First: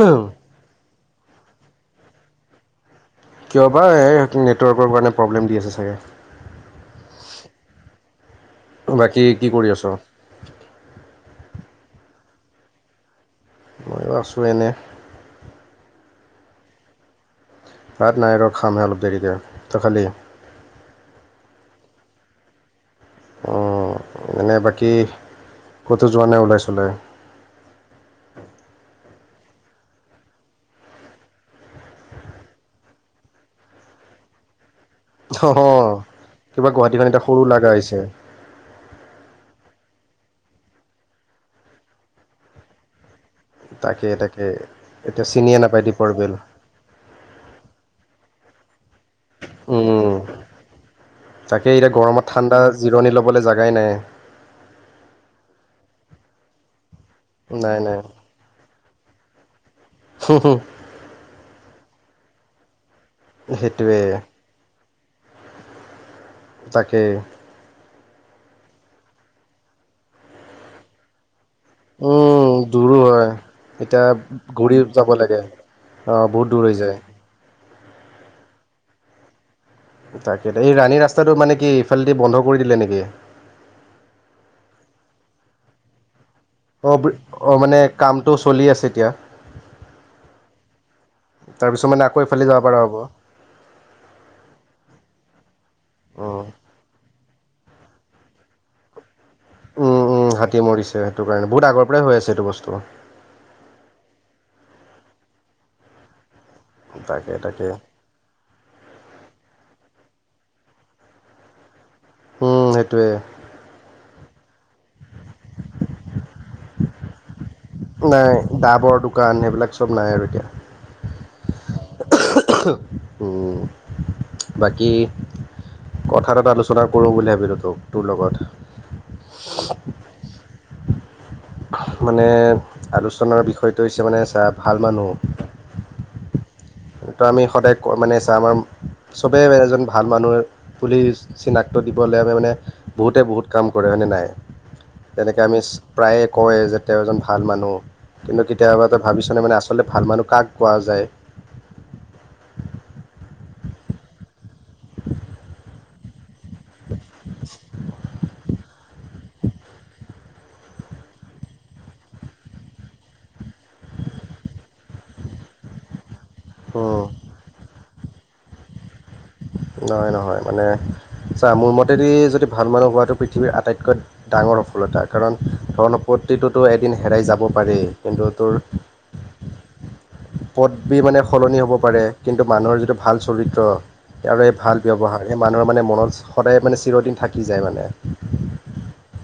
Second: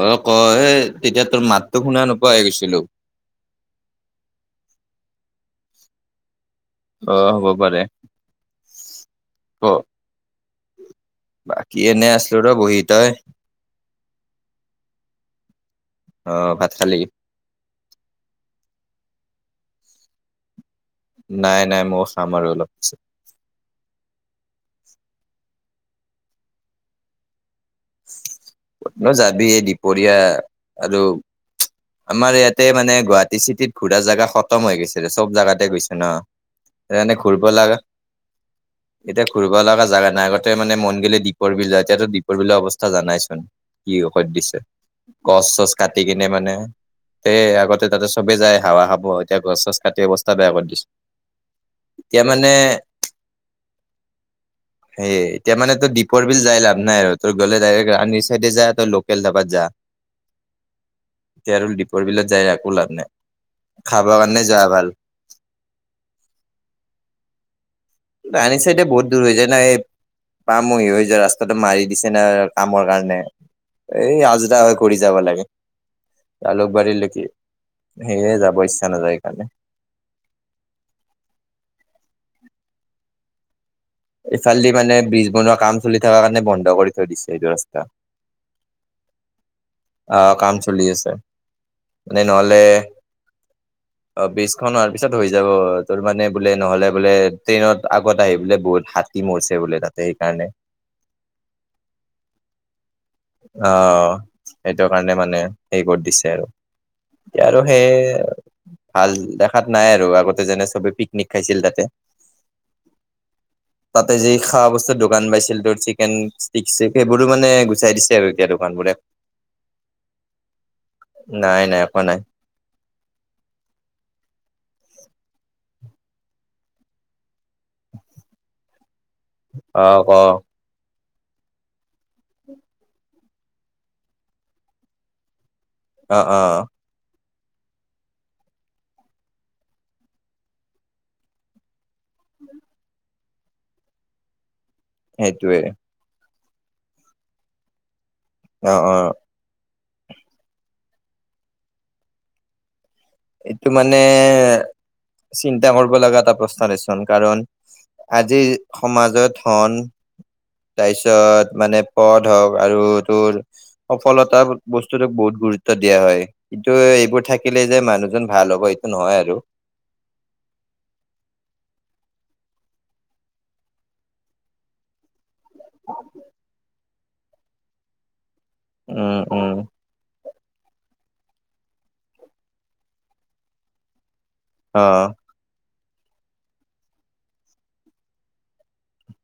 অ কয় তেতিয়া তোৰ মাতটো শুনা নোপোৱাই গৈছিলো। কিয় বা এই নেটৱৰ্কৰ কাৰণে প্ৰব্লেম দি আছে চাগে। অ হব পাৰে? বাকী কি ক কৰি আছ? বাকী এনে আছিলো ৰ বহি। তই? ময়ো আছোঁ এনে। অহ ভাত খালী? ভাত নাই ৰ খামহে অলপ দেৰিকে। তই খালি? নাই নাই মইও খাম বাৰো অলপ পাছত। মনে বাকী কটো যোৱা নাই ওলাই চোলাই? ন যাবি এই দিপৰীয়া আৰু আমাৰ ইয়াতে মানে গুৱাহাটী চিটিত ঘুৰা জোগা খতম হৈ গৈছে। চব জোগাতে অঁ গৈছে কিবা গুৱাহাটীখন ন এতিয়া সৰু ঘূৰিব লগা হৈছে এতিয়া ঘুৰিব লগা জগা নাই, আগতে মানে মন গিলে দীপৰবিল যা, এটিয়াতো দীপৰ বিলৰ অৱস্থা জানাই। কি তাকে ঔষত তাকে দিছে এতিয়া গছ চিনিয়ে চছ নাপায় কাটি দীপৰ বিল কিনে মানে তে আগতে তাতে চবেই যায় হাৱা খাব এতিয়া গছ চছ কাটি উম অৱস্থা বেয়া কৰি দিছে। তাকে এতিয়া গৰমত ঠাণ্ডা জিৰণি ল'বলৈ জাগাই নাই। সেই এতিয়া মানে তো দিপ- পৰ বিল যাই লাভ নাই আৰু তোৰ গ'লে নাই ডাইৰেক ৰানিৰ চাইডে যা তই লোকেল ধাবাত যা। হু হু। তে আৰু দীপৰ বিলত যাই একো লাভ নাই। সেইটোৱে খাবাৰ কাৰণে যোৱা ভাল। তাকে। ৰানী চাইডে বহুত দূৰ হৈ যায় না। এই পামহি হৈ যৱা ৰাস্তাটো টো মাৰি দিছে না উম কামৰ দূৰো কাৰণে। হয় এই আজৰা হৈ ঘূৰি যাবা লাগে। অ বহুত দূৰ হৈ যায়। জালুকবাৰীলৈকে সেয়ে যাব ইচ্ছা নাযায় সেইকাৰণে। তাকে এই ৰাণী ৰাস্তাটো মানে কি ইফালেদি বন্ধ কৰি দিলে নেকি? ইফালদি মানে ব্ৰিজ বনোৱা কাম চলি থকাৰ কাৰণে বন্ধ কৰি অ ব থৈ দিছে এইটো অ ৰাস্তা। মানে কামটো চলি আছে এতিয়া। অহ কাম চলি আছে তাৰপিছত আকৌ মানে এইফালে নহ'লে যাব পৰা হ'ব অ ব্ৰিজখন হোৱাৰ পিছত হৈ যাব। তোৰ মানে বোলে উম নহ'লে বোলে বোলে ট্ৰেইনত আগত আহি বোলে বহুত হ উম উম হাতী মৰিছে, সেইটো কাৰণে। বহুত আগৰ পৰাই হৈ আছে এইটো বস্তু। অ। সেইটোৰ কাৰণে মানে হেই কৰি দিছে আৰু তাকে এতিয়া আৰু তাকে সেই ভাল দেখাত নাই আৰু। আগতে যেনে চবে পিকনিক খাইছিল তাতে। উম এইটোৱে। খাৱা বস্তুৰ দোকান পাইছিল। তোৰ চিকেন ষ্টিক চিক। সেইবোৰো মানে গুচাই দিছে আৰু নাই এতিয়া দোকান বোৰে। ডাবৰ দোকান সেইবিলাক চব নাই আৰু এতিয়া। নাই নাই একো নাই উ-উ উম বাকী কথা এটা আলোচনা কৰোঁ বুলি ভাবিলোঁ তোক-তোৰ লগত। অ‌ ক। মানে আলোচনাৰ বিষয়টো হৈছে মানে চা ভাল মানুহ। অ অ তো আমি সদায় মানে চা আমাৰ চবে এজন ভাল মানুহ বুলি চিনাক্ত দি দ মানে বহুতে বহুত কাম কৰে হয় নে নাই? তেনেকে আমি সেইটোৱে প্ৰায়ে কও যে তেওঁ এজন ভাল মানুহ। কিন্তু অ কেতিয়াবা অ তই ভাবিছনে মানে আচলতে ভাল মানুহ কাক কোৱা যায়? এইটো মানে চিন্তা কৰিব লগা এটা প্ৰশ্ন [unintelligible] কাৰণ আজিৰ সমাজত হন তাৰপিছত মানে পদ হওক আৰু তোৰ সফলতা বস্তুতোক বহুত গুৰুত্ব দিয়া হয়। কিন্তু উম, এইবোৰ থাকিলেই যে মানুহজন ভাল হ'ব এইটো নহয় আৰু। নহয়, নহয় মানে ছা মোৰ মতেদি যদি ভাল মানুহ হোৱাটো পৃথিৱীৰ আটাইতকৈ ডাঙৰ সফলতা কাৰণ ধন সম্পত্তিতো এদিন হেৰাই যাব পাৰে। কিন্তু তোৰ উম উম। পদবি মানে সলনি হ'ব পাৰে, কিন্তু মানুহৰ যিটো ভাল চৰিত্ৰ আৰু এই ভাল অ ব্যৱহাৰ, সেই মানুহৰ মানে মনত সদায় মানে চিৰদিন থাকি যায় মানে।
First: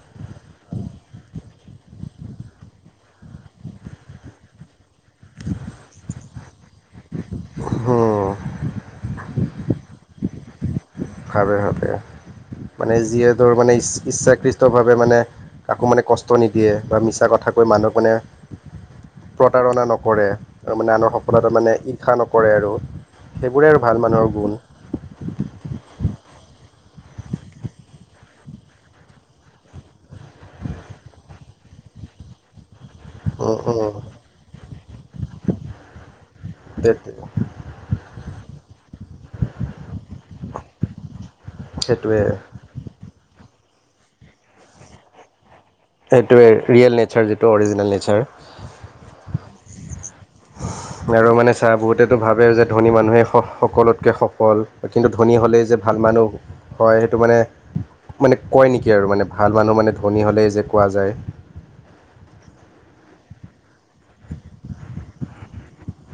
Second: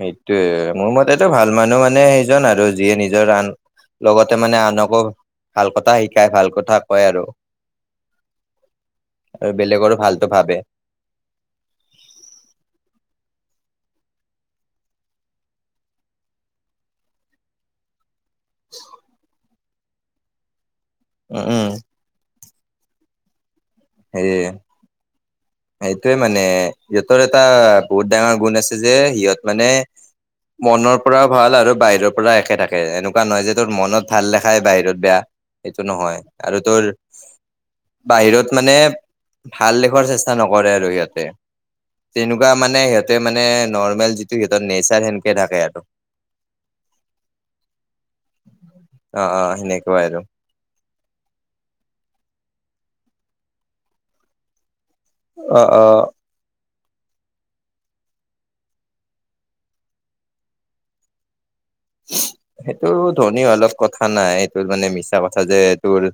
সেইটোয়ে মোৰ মতেটো ভাল মানুহ মানে সেইজন আৰু যিয়ে নিজৰ আন লগতে মানে আনকো ভাল কথা শিকাই ভাল কথা কয় আৰু। হম। আৰু বেলেগৰো ভালটো ভাবে। ভাবে-ভাবে মানে যিয়ে তোৰ মানে ইছ-ইচ্ছাকৃতভাৱে মানে কাকো মানে কষ্ট নিদিয়ে বা মিছা কথা কৈ মানুহক মানে [inaudible] প্ৰতাৰণা নকৰে, মানে আনৰ উম সফলতাত উম মানে ইৰ্ষা নকৰে আৰু। সেইবোৰে আৰু ভাল মানুহৰ গুণ। সেইটোৱে মানে সিহঁতৰ এটা বহুত ডাঙৰ গুণ আছে যে সিহঁত মানে মনৰ পৰাও ভাল আৰু বাহিৰৰ পৰা একে থাকে। এনেকুৱা নহয় যে উম, তোৰ উম, মনত ভাল দেখাই বাহিৰত বেয়া এইটো নহয় আৰু তোৰ সেইটোৱে বাহিৰত মানে ভাল দেখুৱাৰ চেষ্টা নকৰে আৰু সিহতে। সেইটোৱে তেনেকুৱা মানে সিহঁতে মানে এ নৰ্মেল যিটো সিহঁতৰ নেচাৰ সেনকে থাকে আৰু। সেইটোৱে, ৰিয়েল নেচাৰ যিটো অৰিজিনেল নেচাৰ। অ অ সেনেকুৱাই আৰু। আৰু মানে চা বহুতেটো ভাবে যে ধনী মানুহে স-স-সকলোতকে সফল। কিন্তু ধনী অ হ'লেই যে অ ভাল মানুহ হয় সেইটো মানে। মানে কয় নেকি আৰু মানে ভাল মানুহ মানে ধনী হ'লেই যে কোৱা যায়। সেইটো ধনী হোৱাৰ লগত কথা নাই। এইটোৰ মানে মিছা কথা যে এইটোৰ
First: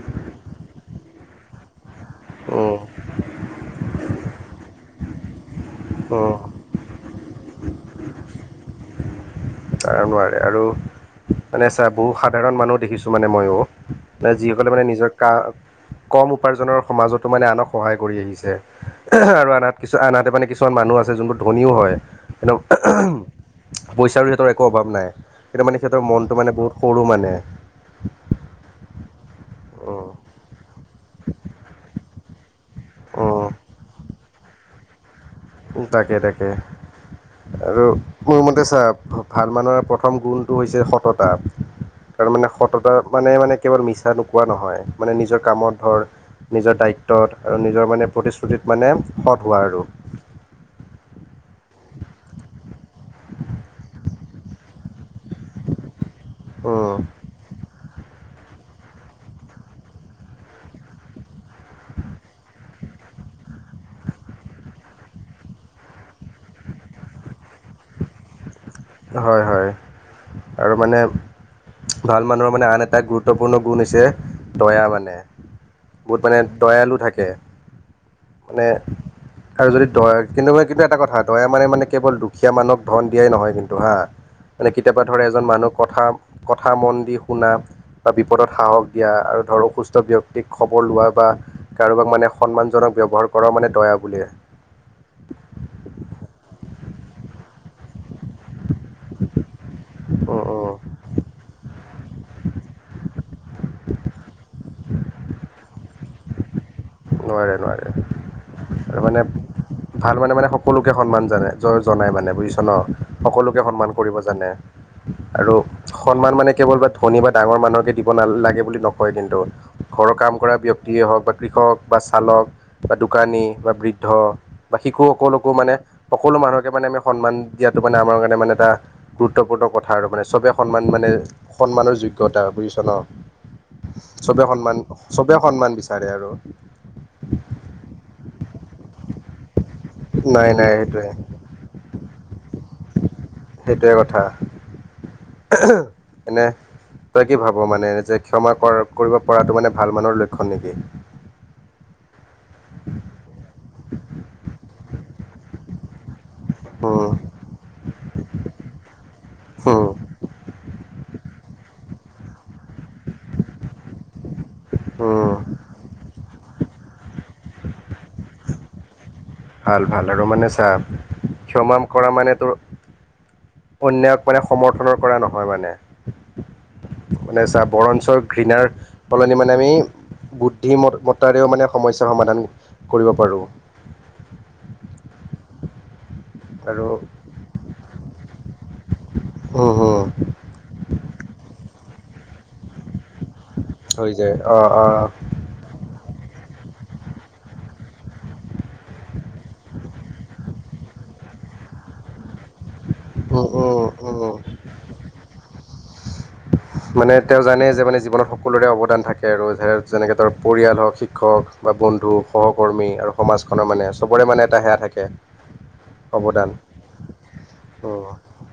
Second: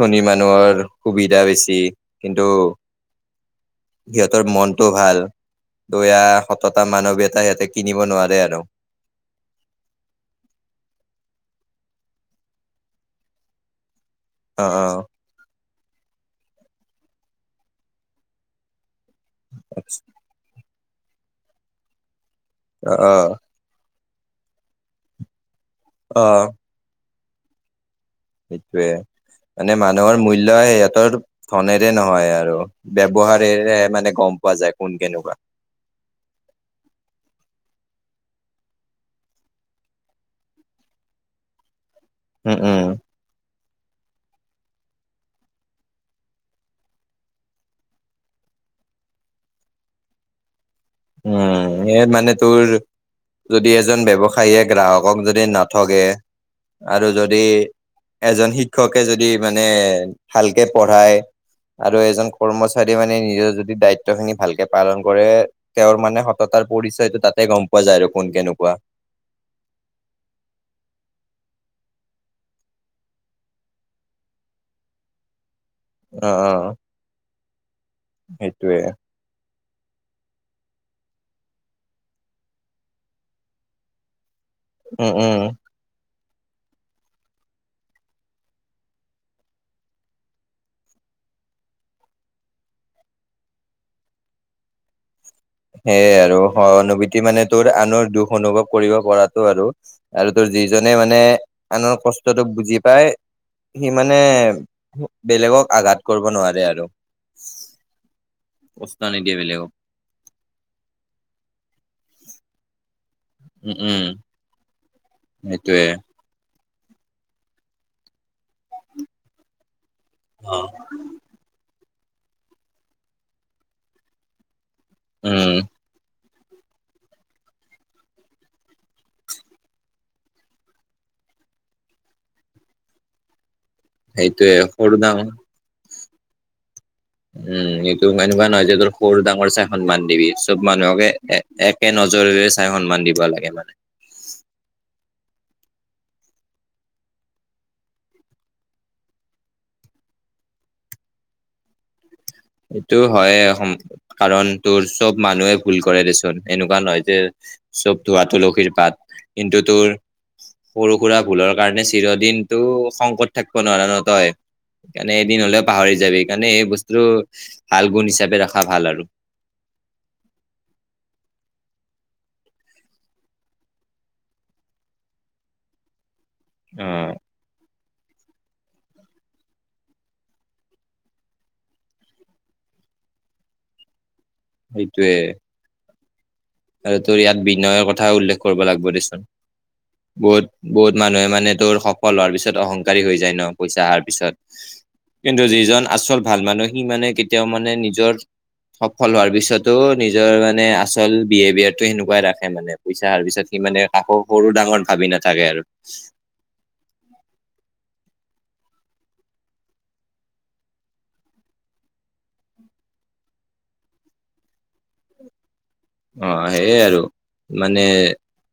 ধনী মানুহৰ সুবিধা বেছি। কিন্তু সিহঁতৰ মনটো ভাল। দয়া, সততা, মানৱীয়তা সিহঁতে কিনিব নোৱাৰে আৰু। ত নোৱাৰে আৰু মানে চা বহু সাধাৰণ মানুহ দেখিছো মানে মইও। অ যিসকলে মানে অ নিজৰ কা কম উপাৰ্জনৰ সমাজতো মানে আনক সহায় কৰি আহিছে। আৰু আনহাত কিছু আনহাতে মানে কিছুমান মানুহ আছে যোনবোৰ ধনীও হয়। কিন্তু অ পইচাৰো সিহঁতৰ একো অভাৱ নাই। কিন্তু মানে সিহঁতৰ মনটো মানে বহুত সৰু মানে। সেইটোৱে মানে মানুহৰ মূল্য সিহঁতৰ ধনেৰে নহয় আৰু। উম, ব্যৱহাৰেৰে মানে গ'ম পোৱা যায় কোন কেনেকুৱা। উম, তাকে, তাকে। আৰু মোৰ মতে চা ভাল মানুহৰ প্ৰথম গুণটো হৈছে সততা। তাৰ মানে উম উম সততা মানে মানে কেৱল মিছা নোকোৱা নহয়। মানে নিজৰ কামত ধৰ নিজৰ দায়িত্বত আৰু নিজৰ মানে প্ৰতিশ্ৰুতিত মানে সৎ হোৱা আৰু। উম সিহঁত মানে তোৰ যদি এজন ব্যৱসায়ীয়ে গ্ৰাহক কক যদি নথগে উম, আৰু যদি এজন শিক্ষকে যদি মানে ভালকে পঢ়ায়। আৰু এজন কৰ্মচাৰী মানে নিজৰ যদি দায়িত্ব খিনি ভালকে পালন কৰে, তেওঁৰ মানে সততাৰ পৰিচয়টো তাতে গম পোৱা যায় আৰু কোন কেনেকুৱা। হয়-হয়, আৰু মানে ভাল মানুহৰ মানে আন এটা গুৰুত্বপূৰ্ণ গুণ হৈছে দয়া মানে। বহুত মানে দয়ালু থাকে মানে সেইটোৱে আৰু যদি দয়া কিন্তু মান কিন্তু এটা কথা দয়া মানে- মানে কেৱল দুখীয়া মানুহক ধন দিয়াই নহয় কিন্তু। হা মানে কেতিয়াবা উম ধৰ উম এজন মানুহ কথা কথা মন দি শুনা বা বিপদত সাহস দিয়া আৰু ধৰ অসুস্থ ব্যক্তিক খবৰ লোৱা বা কাৰোবাক মানে সন্মানজনক ব্যৱহাৰ কৰা মানে দয়া বোলে। [inaudible] সে আৰু সহানুভূতি মানে তোৰ আনৰ দুখ অনুভৱ কৰিব পৰাটো আৰু। আৰু উম তোৰ উম যিজনে মানে আনৰ কষ্টটো বুজি পাই সি মানে বেলেগক আঘাত কৰব' নোৱাৰে আৰু। নোৱাৰে, নোৱাৰে কষ্ট আৰু মানে নিদিয়ে বেলেগক। ভাল মানে মানে সকলোকে সন্মান জানে জ জনাই মানে বুজিছ ন? সকলোকে উম, সন্মান উম, কৰিব জানে। আৰু সেইটোয়ে সন্মান মানে কেৱল বা ধনী বা ডাঙৰ মানুহকে দিব নাল লাগে বুলি নকয় কিন্তু। ঘৰৰ কাম কৰা ব্যক্তিয়ে হওক বা কৃষক বা চালক বা দোকানী বা বৃদ্ধ বা উম। শিশুসকলকো মানে সকলো মানুহকে মানে আমি সন্মান দিয়াটো মানে আমাৰ কাৰণে মানে এটা গুৰুত্বপূৰ্ণ কথা আৰু মানে চবেই সন্মান মানে সন্মানৰ যোগ্যতা বুজিছ ন? চবে সেইটোয়ে সন্মান সৰু ডাঙৰ চবে সন্মান বিচ চাৰে আৰু উম, এইটো এনেকুৱা নহয় যে তোৰ সৰু ডাঙৰ চাই সন্মান দিবি নাই চব নাই সেইটোৱে মানুহকে এ একে নজৰেৰে চাই সন্মান দিব লাগে মানে। [unintelligible] মানে তই কি ভাব মানে যে ক্ষমা কৰা কৰিব পৰাটো মানে ভাল মানুহৰ লক্ষণ নেকি? এইটো হয়, কাৰণ তোৰ চব মানুহে ভুল কৰে দেচোন। এনেকুৱা নহয় যে চব ধোৱা তুলসীৰ পাত। কিন্তু তোৰ উম সৰু-সুৰা ভুলৰ কাৰণে চিৰদিন টো খং কৰি থাকব' নোৱাৰা ন তই। উম সেইকাৰণে উম এদিন হলেও পাহৰি যাবি। সেইকাৰণে এই বস্তুটো ভাল গুণ হিচাপে ৰখা ভাল আৰু। ভাল- ভাল আৰু মানে চা, ক্ষমা কৰা মানে তোৰ অন্যায়ক মানে সমৰ্থনৰ কৰা নহয় মানে, অ মানে চা বৰ ঞ্চ ঘৃণাৰ সলনি মানে আমি বুদ্ধিমত মত্তাৰেও মানে সমস্যা সমাধান কৰিব পাৰোঁ সেইটোৱে আৰু তোৰ ইয়াত বিনয়ৰ কথা উল্লেখ কৰিব লাগব দেচোন, উম, হুম, বহুত - বহুত মানুহে মানে তোৰ সফল হোৱাৰ পিছত অহংকাৰ ৰী হৈ যায় ন পইচা অহাৰ হৈ পিছত যায় অঁ অঁ কিন্তু যিজন আচল ভাল মানুহ সি মানে কেতিয়াও মানে নিজৰ সফল হোৱাৰ পিছতো নিজৰ মানে আচল বিহেভিয়াৰটো সেনেকুৱাই ৰাখে মানে পইচা অহাৰ পিছত সি মানে কাকো সৰু- ডাঙৰ ভাবি নাথাকে আৰু মানে তেওঁ জানে যে মানে জীৱনত সকলোৰে অৱদান থাকে আৰু যেনে যেনেকে ধৰ পৰিয়াল হওক, শিক্ষক বা বন্ধু সহকৰ্মী আৰু সমাজখনৰ মানে চবৰে মানে এটা সেয়া থাকে অ অৱদান সেইয়ে আৰু মানে উম,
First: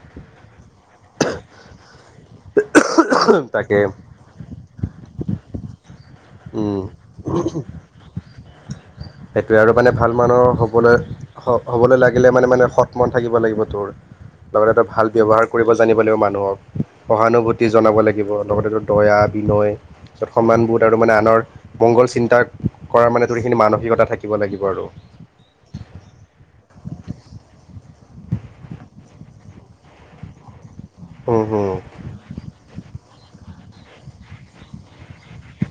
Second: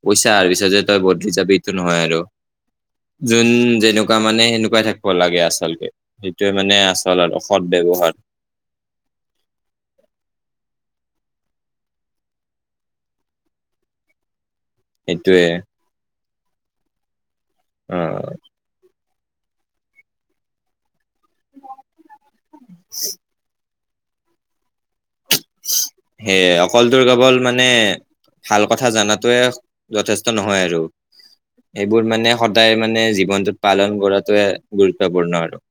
পইচা অহাৰ পিছত তই বদলি যাবি এটো নহয় আৰু যোন তাকে যেনেকুৱা মানে সেনেকুৱাই থাকব লাগে আচলতে সেইটোৱে উম। মানে আচল আৰু সৎ ব্যৱহাৰ সেইটোৱে, আৰু মানে ভাল মানুহ হ'বলৈ- হ'বলৈ লাগিলে মানে মানে সৎ মন থাকিব লাগিব তোৰ লগতে তই ভাল ব্যৱহাৰ সেইটোৱে কৰিব জানিব লাগিব মানুহক, সহানুভূতি জনাব অ লাগিব লগতেটো দয়া বিনয় সন্মানবোধ আৰু মানে আনৰ মংগল চিন্তা কৰাৰ মানে তোৰ সেইখিনি মানু ৱটা থাকিব লাগিব আৰু সেয়ে অকল তোৰ কেৱল মানে ভাল কথা জানাতোৱে, যথেষ্ট নহয় আৰু হুম হুম এইবোৰ মানে সদায় মানে জীৱনটোত পালন কৰাতোৱে গুৰুত্বপূৰ্ণ আৰু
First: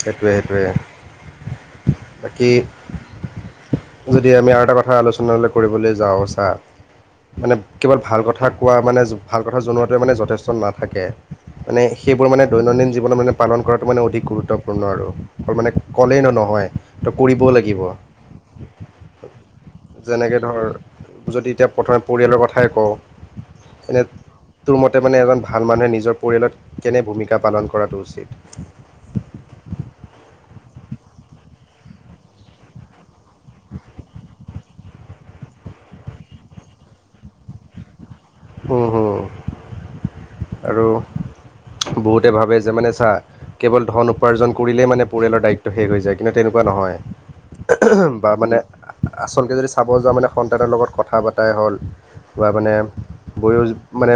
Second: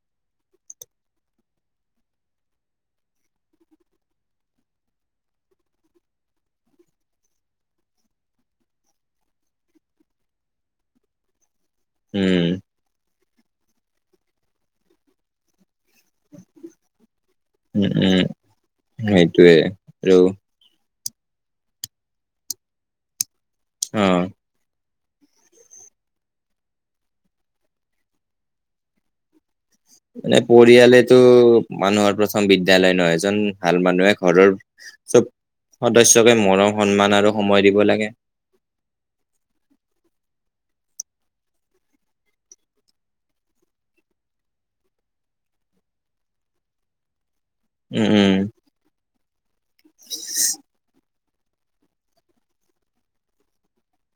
সেইটোৱে, সেইটোৱে বাকী যদি আমি আৰু এটা কথা আলোচনালৈ কৰিবলৈ যাওঁ চা মানে কেৱল ভাল কথা কোৱা মানে ভাল কথা জনোৱাটোৱে মানে যথেষ্ট নাথাকে মানে সেইবোৰ উম মানে দৈনন্দিন জীৱনত মানে পালন কৰাটো মানে অধিক গুৰুত্বপূৰ্ণ আৰু মানে ক'লেই ন নহয় তো কৰিব লাগিব উম উম সেইটোৱে আৰু যেনেকৈ ধৰ যদি এতিয়া প্ৰথমে পৰিয়ালৰ কথাই কওঁ অ এনে তোৰ মতে মানে এজন ভাল মানুহে নিজৰ পৰিয়ালত কেনে ভূমিকা পালন কৰাটো উচিত মানে পৰিয়ালেতো মানুহৰ প্ৰথম বিদ্যালয় ন, এজন ভাল মানুহে ঘৰৰ চব সদস্যকে মৰম সন্মান আৰু সময় দিব লাগে উম, হম। আৰু বহুতে ভাবে যে মানে চা কেৱল ধন উপাৰ্জন কৰিলেই মানে পৰিয়ালৰ দায়িত্ব শেষ হৈ যায় কিন্তু তেনেকুৱা নহয় উম বা উম মানে আচলকে যদি চাব যাঁও মানে সন্তানৰ লগত কথা হ'ল মানে বয় মানে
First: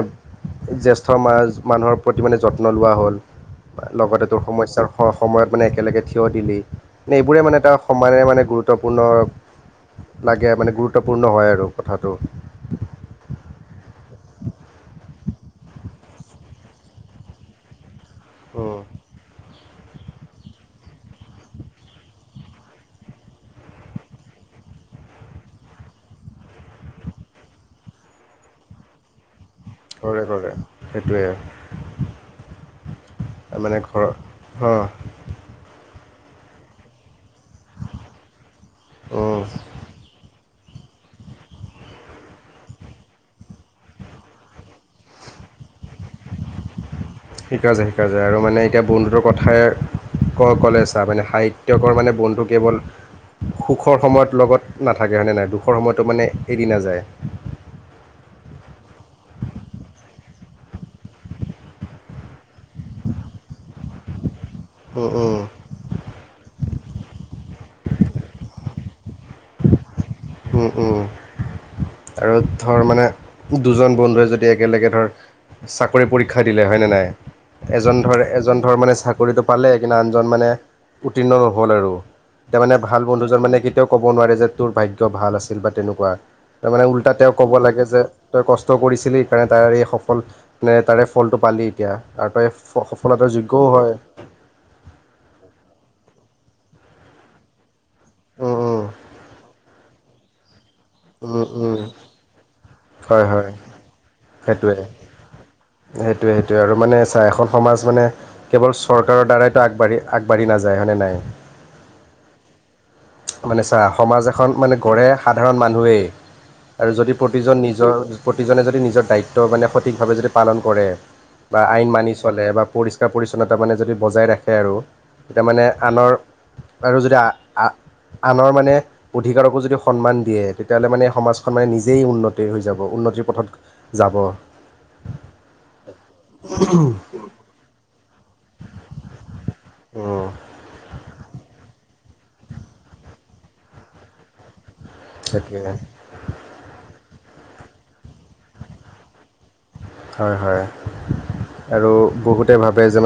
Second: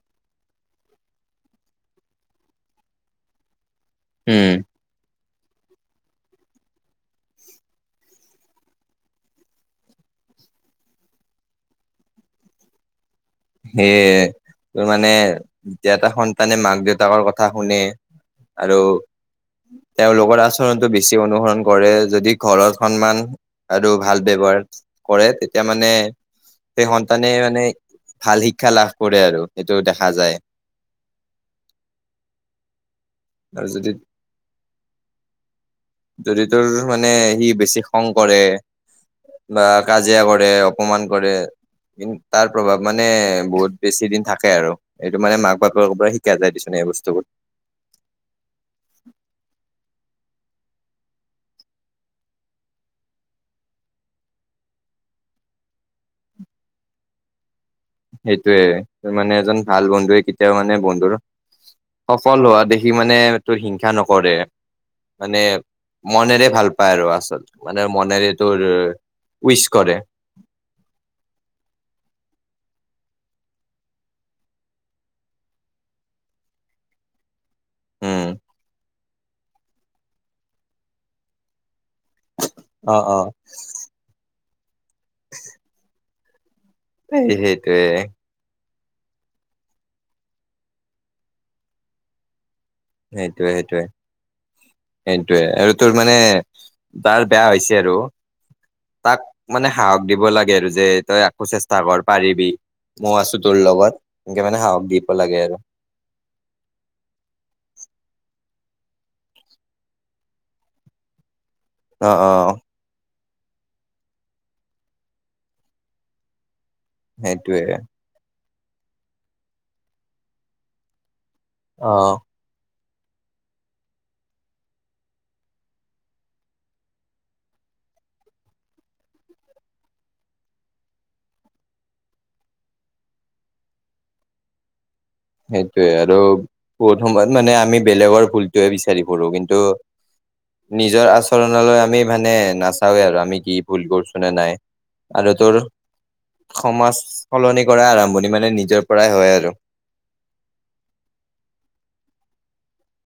জেষ্ঠ সমাজ মানুহৰ প্ৰতি মানে যত্ন লোৱা হ'ল লগতে তোৰ উম সমস্যাৰ স সময়ত মানে একেলগে থিয় দিলি মানে এইবোৰে মানে এটা সমানে মানে গুৰুত্বপূৰ্ণ লাগে মানে গুৰুত্বপূৰ্ণ হয় আৰু কথাটো সেয়ে ত মানে যে এটা সন্তানে মাক দেউতাকৰ কথা শুনে। আৰু তেওঁলোকৰ আচৰণতটো বেছি অনুসৰণ কৰে যদি ঘৰত সন্মান আৰু ভাল ব্যৱহাৰ কৰে তেতিয়া মানে সেই সন্তানে মানে ভাল শিক্ষা লাভ কৰে আৰু সেইটো দেখা কৰে, যায় কৰে সেইটোৱে আৰু আৰু মানে যদি ঘৰ হ জৰি তোৰ মানে সি বেছি খং কৰে অঁ বা কাজিয়া কৰে অক অকমান কৰে কি তাৰ প্ৰভাৱ মানে বহুত বেছি দিন থাকে আৰু সেটো মানে মাক বাপ শিকা যায় শিকা যায় আৰু মানে এতিয়া বন্ধুটোৰ কথাই। ক অকলে চা মানে সাহিত্যকৰ মানে বন্ধু কেৱল। সুখৰ সময়ত লগত নাথাকে হয়নে নাই দুখৰ সময়তো মানে এৰি নাযায়। তেওঁ মানে বন্ধুৰ সফল হোৱা দেখি মানে তোৰ হিংসা নকৰে। উম উম মানে মনেৰে ভাল পায় আৰু আচল। মানে মনেৰে তোৰ উইচ কৰে। উম উম। আৰু ধৰ মানে দুজন বন্ধুৱে যদি একেলগে ধৰ। চাকৰি পৰীক্ষা দিলে হয় নে নাই। এজন উম ধৰ এজন ধৰ মানে চাকৰিটো পালে কিন্তু আনজন মানে উত্তীৰ্ণ নহ'ল আৰু। এতিয়া মানে ভাল বন্ধুজন মানে কেতিয়াও কব নোৱাৰে যে তোৰ ভাগ্য ভাল আছিল বা তেনেকুৱা। তাৰ মানে উল্টা তেওঁ সেই ক'ব লাগে সেইটোয়ে যে তই কষ্ট। কষ্ট কৰিছিলি সেইকাৰণে তাৰে এই সফল তাৰে ফলটো পালি এতিয়া আৰু তই। সফলতাৰ সেইটোৱে যোগ্যও সেইটোৱে হয় সেইটোয়ে আৰু তোৰ মানে। তাৰ বেয়া হৈছে আৰু উম তাক মানে সাহস দিব লাগে আৰু। যে তই উম উম একো উম চেষ্টা কৰ পাৰিবি। ময়ো হয় আছো হয় তোৰ লগত এনেকে মানে সেইটোৱে সাহস দিব লাগে আৰু সেইটোয়ে সেইটোয়ে আৰু মানে চাহ এখ সমাজ মানে কেৱল চৰকাৰৰ দ্বাৰাইতো আগবাঢ়ি আগবাঢ়ি নাযায় হয়নে নাই। অ অ। মানে ছা সমাজ এখন মানে গঢ় সাধাৰণ মানুহেই। আৰু যদি প্ৰতিজন সেইটোয়ে নিজৰ প্ৰতিজনে যদি নিজৰ দায়িত্ব মানে সঠিকভাৱে যদি পালন কৰে। বা আইন অ মানি চলে বা পৰিচ পৰিচ্ছন্নতা মানে যদি বজাই ৰাখে আৰু তেতিয়া মানে আনৰ। আৰু যদি আ আ আনৰ মানে অধিকাৰকো যদি সন্মান দিয়ে। তেতিয়াহ'লে মানে সমাজখন মানে নিজেই উন্নতি হৈ যাব উন্নতিৰ পথত যাব। সেইটোৱে আৰু বহুত সময়ত মানে আমি বেলেগৰ ভুলটোহে বিচাৰি ফুৰো কিন্তু উম, নিজৰ আচৰণলৈ আমি মানে নাচাওৱে আৰু আমি কি ভুল কৰিছো নে নাই। আৰু তোৰ সেইটোৱে সমাজ। সলনি কৰা আৰম্ভণি মানে নিজৰ পৰাই হয় আৰু। হয় হয় আৰু বহুতে ভাৱে যে ম।